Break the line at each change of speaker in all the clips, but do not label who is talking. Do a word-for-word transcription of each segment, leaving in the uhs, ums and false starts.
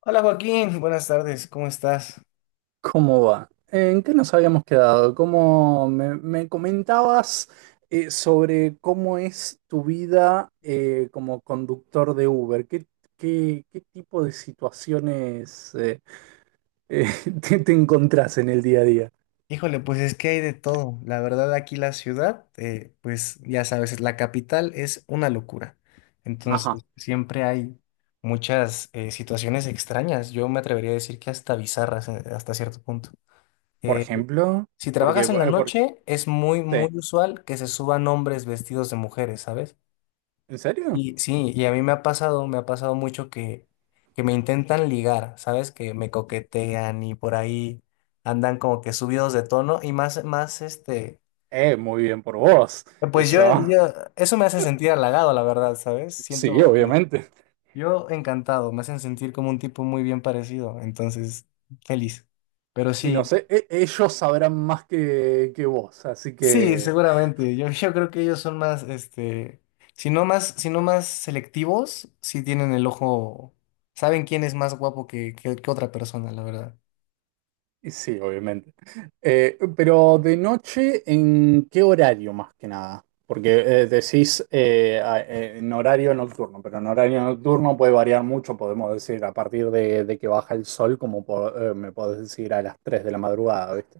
Hola Joaquín, buenas tardes, ¿cómo estás?
¿Cómo va? ¿En qué nos habíamos quedado? ¿Cómo me, me comentabas eh, sobre cómo es tu vida eh, como conductor de Uber? ¿Qué, qué- ¿qué tipo de situaciones eh, eh, te, te encontrás en el día a día?
Híjole, pues es que hay de todo. La verdad, aquí la ciudad, eh, pues ya sabes, la capital es una locura.
Ajá,
Entonces, siempre hay muchas eh, situaciones extrañas. Yo me atrevería a decir que hasta bizarras eh, hasta cierto punto.
por
Eh,
ejemplo,
si
porque,
trabajas en la
eh, por-
noche, es muy, muy
sí,
usual que se suban hombres vestidos de mujeres, ¿sabes?
¿en serio?
Y sí, y a mí me ha pasado, me ha pasado mucho que, que me intentan ligar, ¿sabes? Que me coquetean y por ahí andan como que subidos de tono y más, más este,
Eh, muy bien por vos,
Pues
eso.
yo, yo, eso me hace sentir halagado, la verdad, ¿sabes?
Sí,
Siento, me-
obviamente.
yo encantado, me hacen sentir como un tipo muy bien parecido, entonces, feliz. Pero
Y no
sí.
sé, e- ellos sabrán más que, que vos, así
Sí,
que...
seguramente. Yo, yo creo que ellos son más, este, si no más, Si no más selectivos, sí tienen el ojo, saben quién es más guapo que, que- que otra persona, la verdad.
Y sí, obviamente. Eh, pero de noche, ¿en qué horario más que nada? Porque eh, decís eh, a- eh, en horario nocturno, pero en horario nocturno puede variar mucho, podemos decir, a partir de, de que baja el sol, como po- eh, me podés decir a las tres de la madrugada, ¿viste?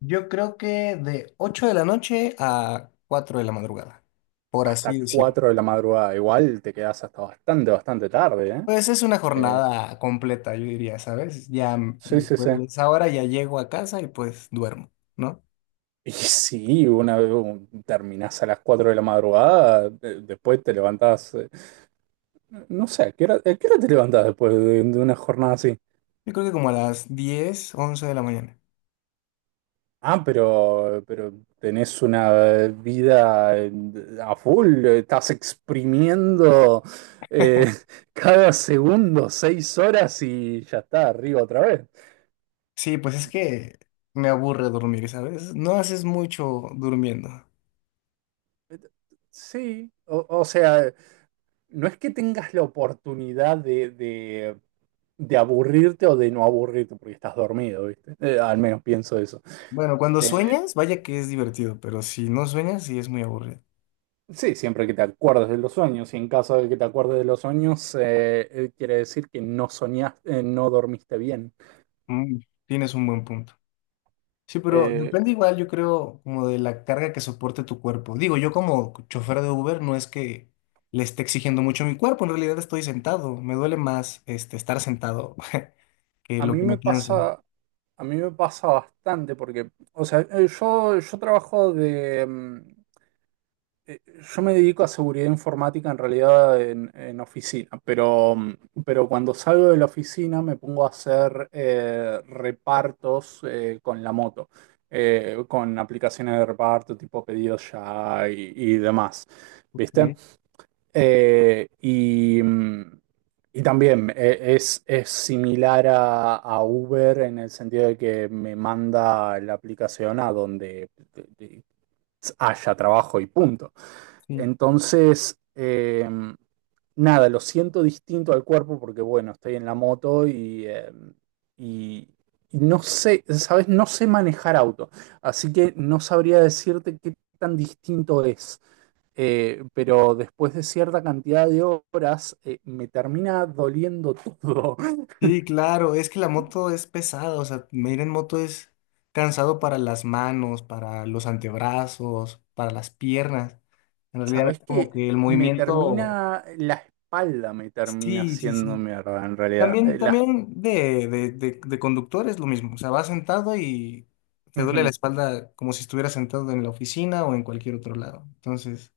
Yo creo que de ocho de la noche a cuatro de la madrugada, por
Hasta
así decirlo.
cuatro de la madrugada, igual te quedás hasta bastante, bastante tarde, ¿eh?
Pues es una
Eh,
jornada completa, yo diría, ¿sabes? Ya, mm,
sí, sí,
después
sí.
de esa hora ya llego a casa y pues duermo, ¿no?
Y sí, una vez un- terminás a las cuatro de la madrugada, eh, después te levantás. eh, No sé, ¿a qué hora, ¿a qué hora te levantás después de, de una jornada así?
Yo creo que como a las diez once de la mañana.
Ah, pero, pero tenés una vida eh, a full, eh, estás exprimiendo eh, cada segundo seis horas y ya está, arriba otra vez.
Sí, pues es que me aburre dormir, ¿sabes? No haces mucho durmiendo.
Sí, o, o sea, no es que tengas la oportunidad de, de- de aburrirte o de no aburrirte porque estás dormido, ¿viste? Eh, al menos pienso eso.
Bueno, cuando
Eh,
sueñas, vaya que es divertido, pero si no sueñas, sí es muy aburrido.
Sí, siempre que te acuerdes de los sueños, y en caso de que te acuerdes de los sueños, eh, eh, quiere decir que no soñaste, eh, no dormiste bien.
Mm, tienes un buen punto. Sí, pero
Eh,
depende igual, yo creo, como de la carga que soporte tu cuerpo. Digo, yo como chofer de Uber no es que le esté exigiendo mucho a mi cuerpo, en realidad estoy sentado. Me duele más este, estar sentado que
a
lo
mí
que me
me
canso.
pasa, a mí me pasa bastante porque, o sea, eh, yo, yo trabajo de, mm, Eh, yo me dedico a seguridad informática en realidad en, en oficina, pero, mm, pero cuando salgo de la oficina me pongo a hacer eh, repartos eh, con la moto, eh, con aplicaciones de reparto tipo pedidos ya y, y demás,
Ok,
¿viste? Eh, y, mm, y también eh, es, es similar a, a Uber en el sentido de que me manda la aplicación a donde eh, eh, haya trabajo y punto.
sí.
Entonces, eh, nada, lo siento distinto al cuerpo porque, bueno, estoy en la moto y, eh, y- y no sé, ¿sabes? No sé manejar auto, así que no sabría decirte qué tan distinto es. Eh, pero después de cierta cantidad de horas, eh, me termina doliendo todo.
Sí, claro, es que la moto es pesada, o sea, ir en moto es cansado para las manos, para los antebrazos, para las piernas. En realidad,
¿Sabes
como
qué?
que el
Me
movimiento,
termina, la espalda me termina
sí, sí,
haciendo
sí.
mierda en realidad.
También,
Eh, la,
también de, de, de, de conductor es lo mismo, o sea, vas sentado y te duele la
Ujú.
espalda como si estuvieras sentado en la oficina o en cualquier otro lado. Entonces,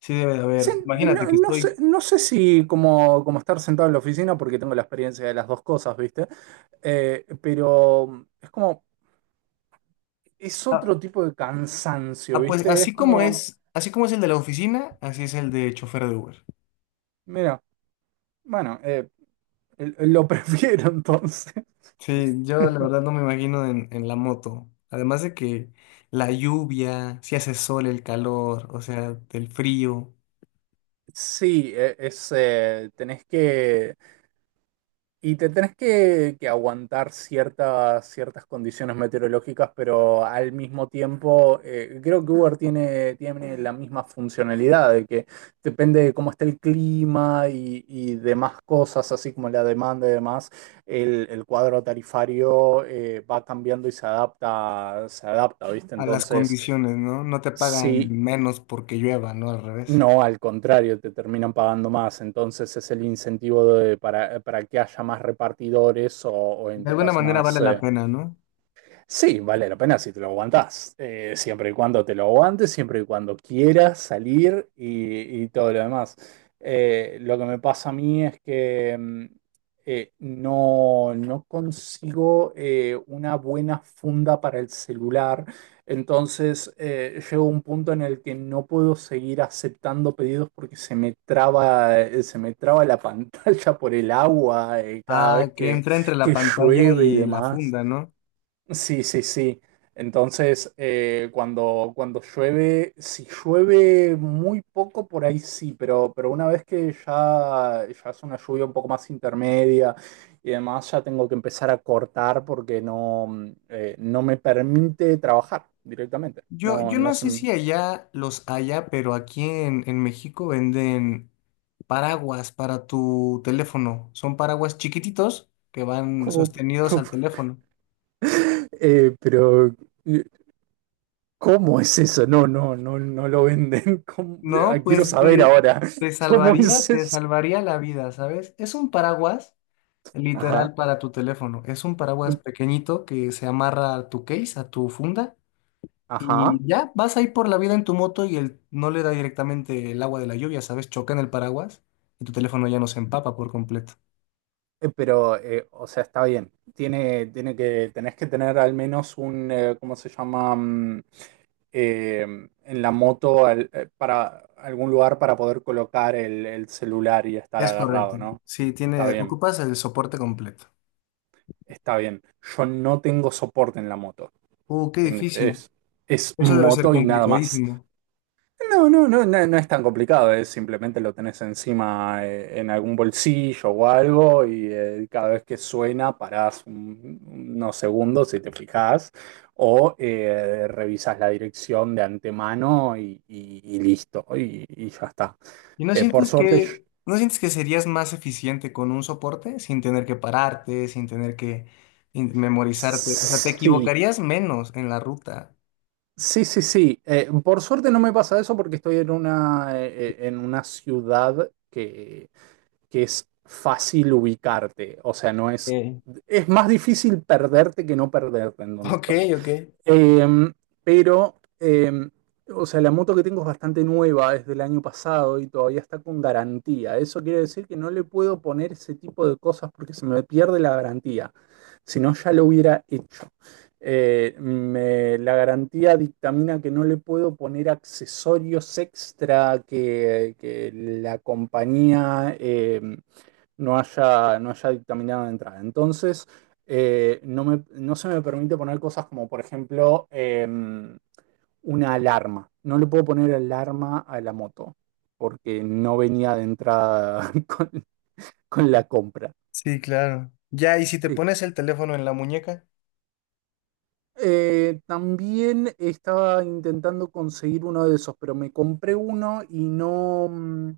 sí debe de
Sí,
haber. Imagínate
no,
que
no sé,
estoy,
no sé si como, como estar sentado en la oficina, porque tengo la experiencia de las dos cosas, ¿viste? Eh, pero es como, es
ah,
otro tipo de cansancio,
ah, pues
¿viste? Es
así como
como,
es, así como es el de la oficina, así es el de chofer de Uber.
mira, bueno, eh, lo prefiero entonces.
Sí, yo la verdad no me imagino en, en la moto. Además de que la lluvia, si hace sol, el calor, o sea, el frío,
Sí, eh, es, eh, tenés que, y te tenés que, que aguantar ciertas, ciertas condiciones meteorológicas, pero al mismo tiempo eh, creo que Uber tiene, tiene la misma funcionalidad, de que depende de cómo esté el clima y, y demás cosas, así como la demanda y demás, el, el cuadro tarifario eh, va cambiando y se adapta, se adapta, ¿viste?
a las
Entonces,
condiciones, ¿no? No te pagan
sí,
menos porque llueva, ¿no? Al revés.
no, al contrario, te terminan pagando más. Entonces es el incentivo de- para, para que haya más repartidores o, o en
De
tu
alguna
caso
manera
más,
vale la
eh,
pena, ¿no?
sí, vale la pena si te lo aguantás. Eh, siempre y cuando te lo aguantes, siempre y cuando quieras salir y, y todo lo demás. Eh, lo que me pasa a mí es que mm, eh, no, no consigo eh, una buena funda para el celular. Entonces, eh, llego a un punto en el que no puedo seguir aceptando pedidos porque se me traba, eh, se me traba la pantalla por el agua, eh, cada
Ah,
vez
que
que,
entra entre la
que
pantalla
llueve y
y la
demás.
funda, ¿no?
Sí, sí, sí. Entonces, eh, cuando, cuando llueve, si llueve muy poco, por ahí sí, pero, pero una vez que ya, ya es una lluvia un poco más intermedia y demás, ya tengo que empezar a cortar porque no, mm, eh, no me permite trabajar directamente.
Yo,
No,
yo
no
no
se...
sé
me-
si allá los haya, pero aquí en, en México venden paraguas para tu teléfono. Son paraguas chiquititos que van
¿cómo? ¿Cómo?
sostenidos al teléfono.
Eh, pero, eh, ¿cómo es eso? No, no, no, no lo venden. ¿Cómo? Ah,
No,
quiero
pues
saber
eh,
ahora,
te
¿cómo
salvaría,
es
te
eso?
salvaría la vida, ¿sabes? Es un paraguas literal
Ajá.
para tu teléfono. Es un paraguas pequeñito que se amarra a tu case, a tu funda,
Ajá,
y ya vas ahí por la vida en tu moto y el, no le da directamente el agua de la lluvia, ¿sabes? Choca en el paraguas y tu teléfono ya no se empapa por completo.
eh, pero, eh, o sea, está bien. Tiene, tiene que, tenés que tener al menos un, eh, ¿cómo se llama? Mm, eh, en la moto al- eh, para algún lugar para poder colocar el, el celular y estar
Es correcto.
agarrado, ¿no?
Sí,
Está
tiene,
bien,
ocupas el soporte completo.
está bien. Yo no tengo soporte en la moto.
Uh, qué
Tengo,
difícil.
es, es
Eso debe ser
moto y nada más.
complicadísimo.
No, no, no, no, no es tan complicado, es simplemente lo tenés encima eh, en algún bolsillo o algo y eh, cada vez que suena parás un- unos segundos si te fijás o eh, revisas la dirección de antemano y, y- y listo, y, y ya está.
¿Y no
Eh, por
sientes
suerte, yo-
que, no sientes que serías más eficiente con un soporte sin tener que pararte, sin tener que in- memorizarte? O sea, te
sí,
equivocarías menos en la ruta.
sí, sí, sí. Eh, por suerte no me pasa eso porque estoy en una, eh, eh, en una ciudad que es fácil ubicarte, o sea, no es...
Eh,
Es más difícil perderte que no perderte en donde
Ok,
estoy.
ok.
Eh, pero, eh, o sea, la moto que tengo es bastante nueva, es del año pasado y todavía está con garantía. Eso quiere decir que no le puedo poner ese tipo de cosas porque se me pierde la garantía. Si no, ya lo hubiera hecho. Eh, me- la garantía dictamina que no le puedo poner accesorios extra que, que la compañía eh, no haya, no haya dictaminado de entrada. Entonces, eh, no me- no se me permite poner cosas como, por ejemplo, em, una alarma. No le puedo poner alarma a la moto porque no venía de entrada con, con la compra.
Sí, claro. Ya, ¿y si te
Eh,
pones el teléfono en la muñeca?
eh, también estaba intentando conseguir uno de esos, pero me compré uno y no, mm,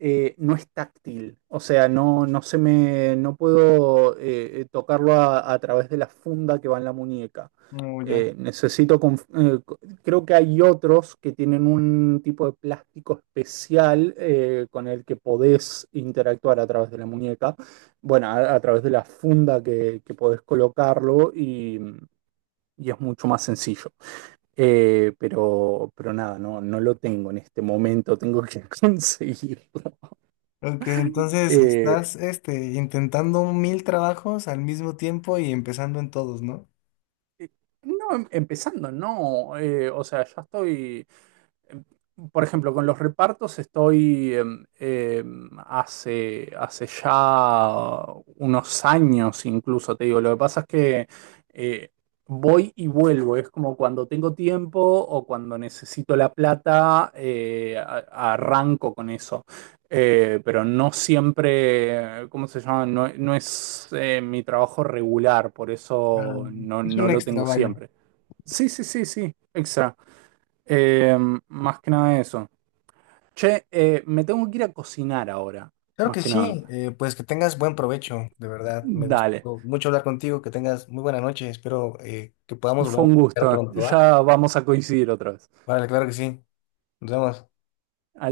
eh, no es táctil, o sea, no, no se me, no puedo eh, eh, tocarlo a, a través de la funda que va en la muñeca.
No,
Eh,
ya.
necesito, conf- eh, co- creo que hay otros que tienen un tipo de plástico especial eh, con el que podés interactuar a través de la muñeca, bueno, a, a través de la funda que, que podés colocarlo y, y es mucho más sencillo. Eh, pero, pero nada, no, no lo tengo en este momento, tengo que conseguirlo.
Ok, entonces
Eh,
estás este, intentando mil trabajos al mismo tiempo y empezando en todos, ¿no?
Eh, No, em- empezando, no. Eh, o sea, ya estoy. Por ejemplo, con los repartos estoy em, em, hace, hace ya unos años incluso, te digo. Lo que pasa es que eh, voy y vuelvo. Es como cuando tengo tiempo o cuando necesito la plata, eh, a- arranco con eso. Eh, pero no siempre, ¿cómo se llama? No, no es eh, mi trabajo regular, por
Ah,
eso no,
es
no
un
lo tengo
extravallo.
siempre. Sí, sí, sí, sí, exacto. Eh, más que nada eso. Che, eh, me tengo que ir a cocinar ahora,
Claro
más
que
que nada.
sí, eh, pues que tengas buen provecho, de verdad. Me
Dale,
gustó mucho hablar contigo, que tengas muy buena noche. Espero eh, que podamos volver
fue
a
un
platicar
gusto.
pronto, ¿va?
Ya vamos a coincidir otra vez.
Vale, claro que sí. Nos vemos.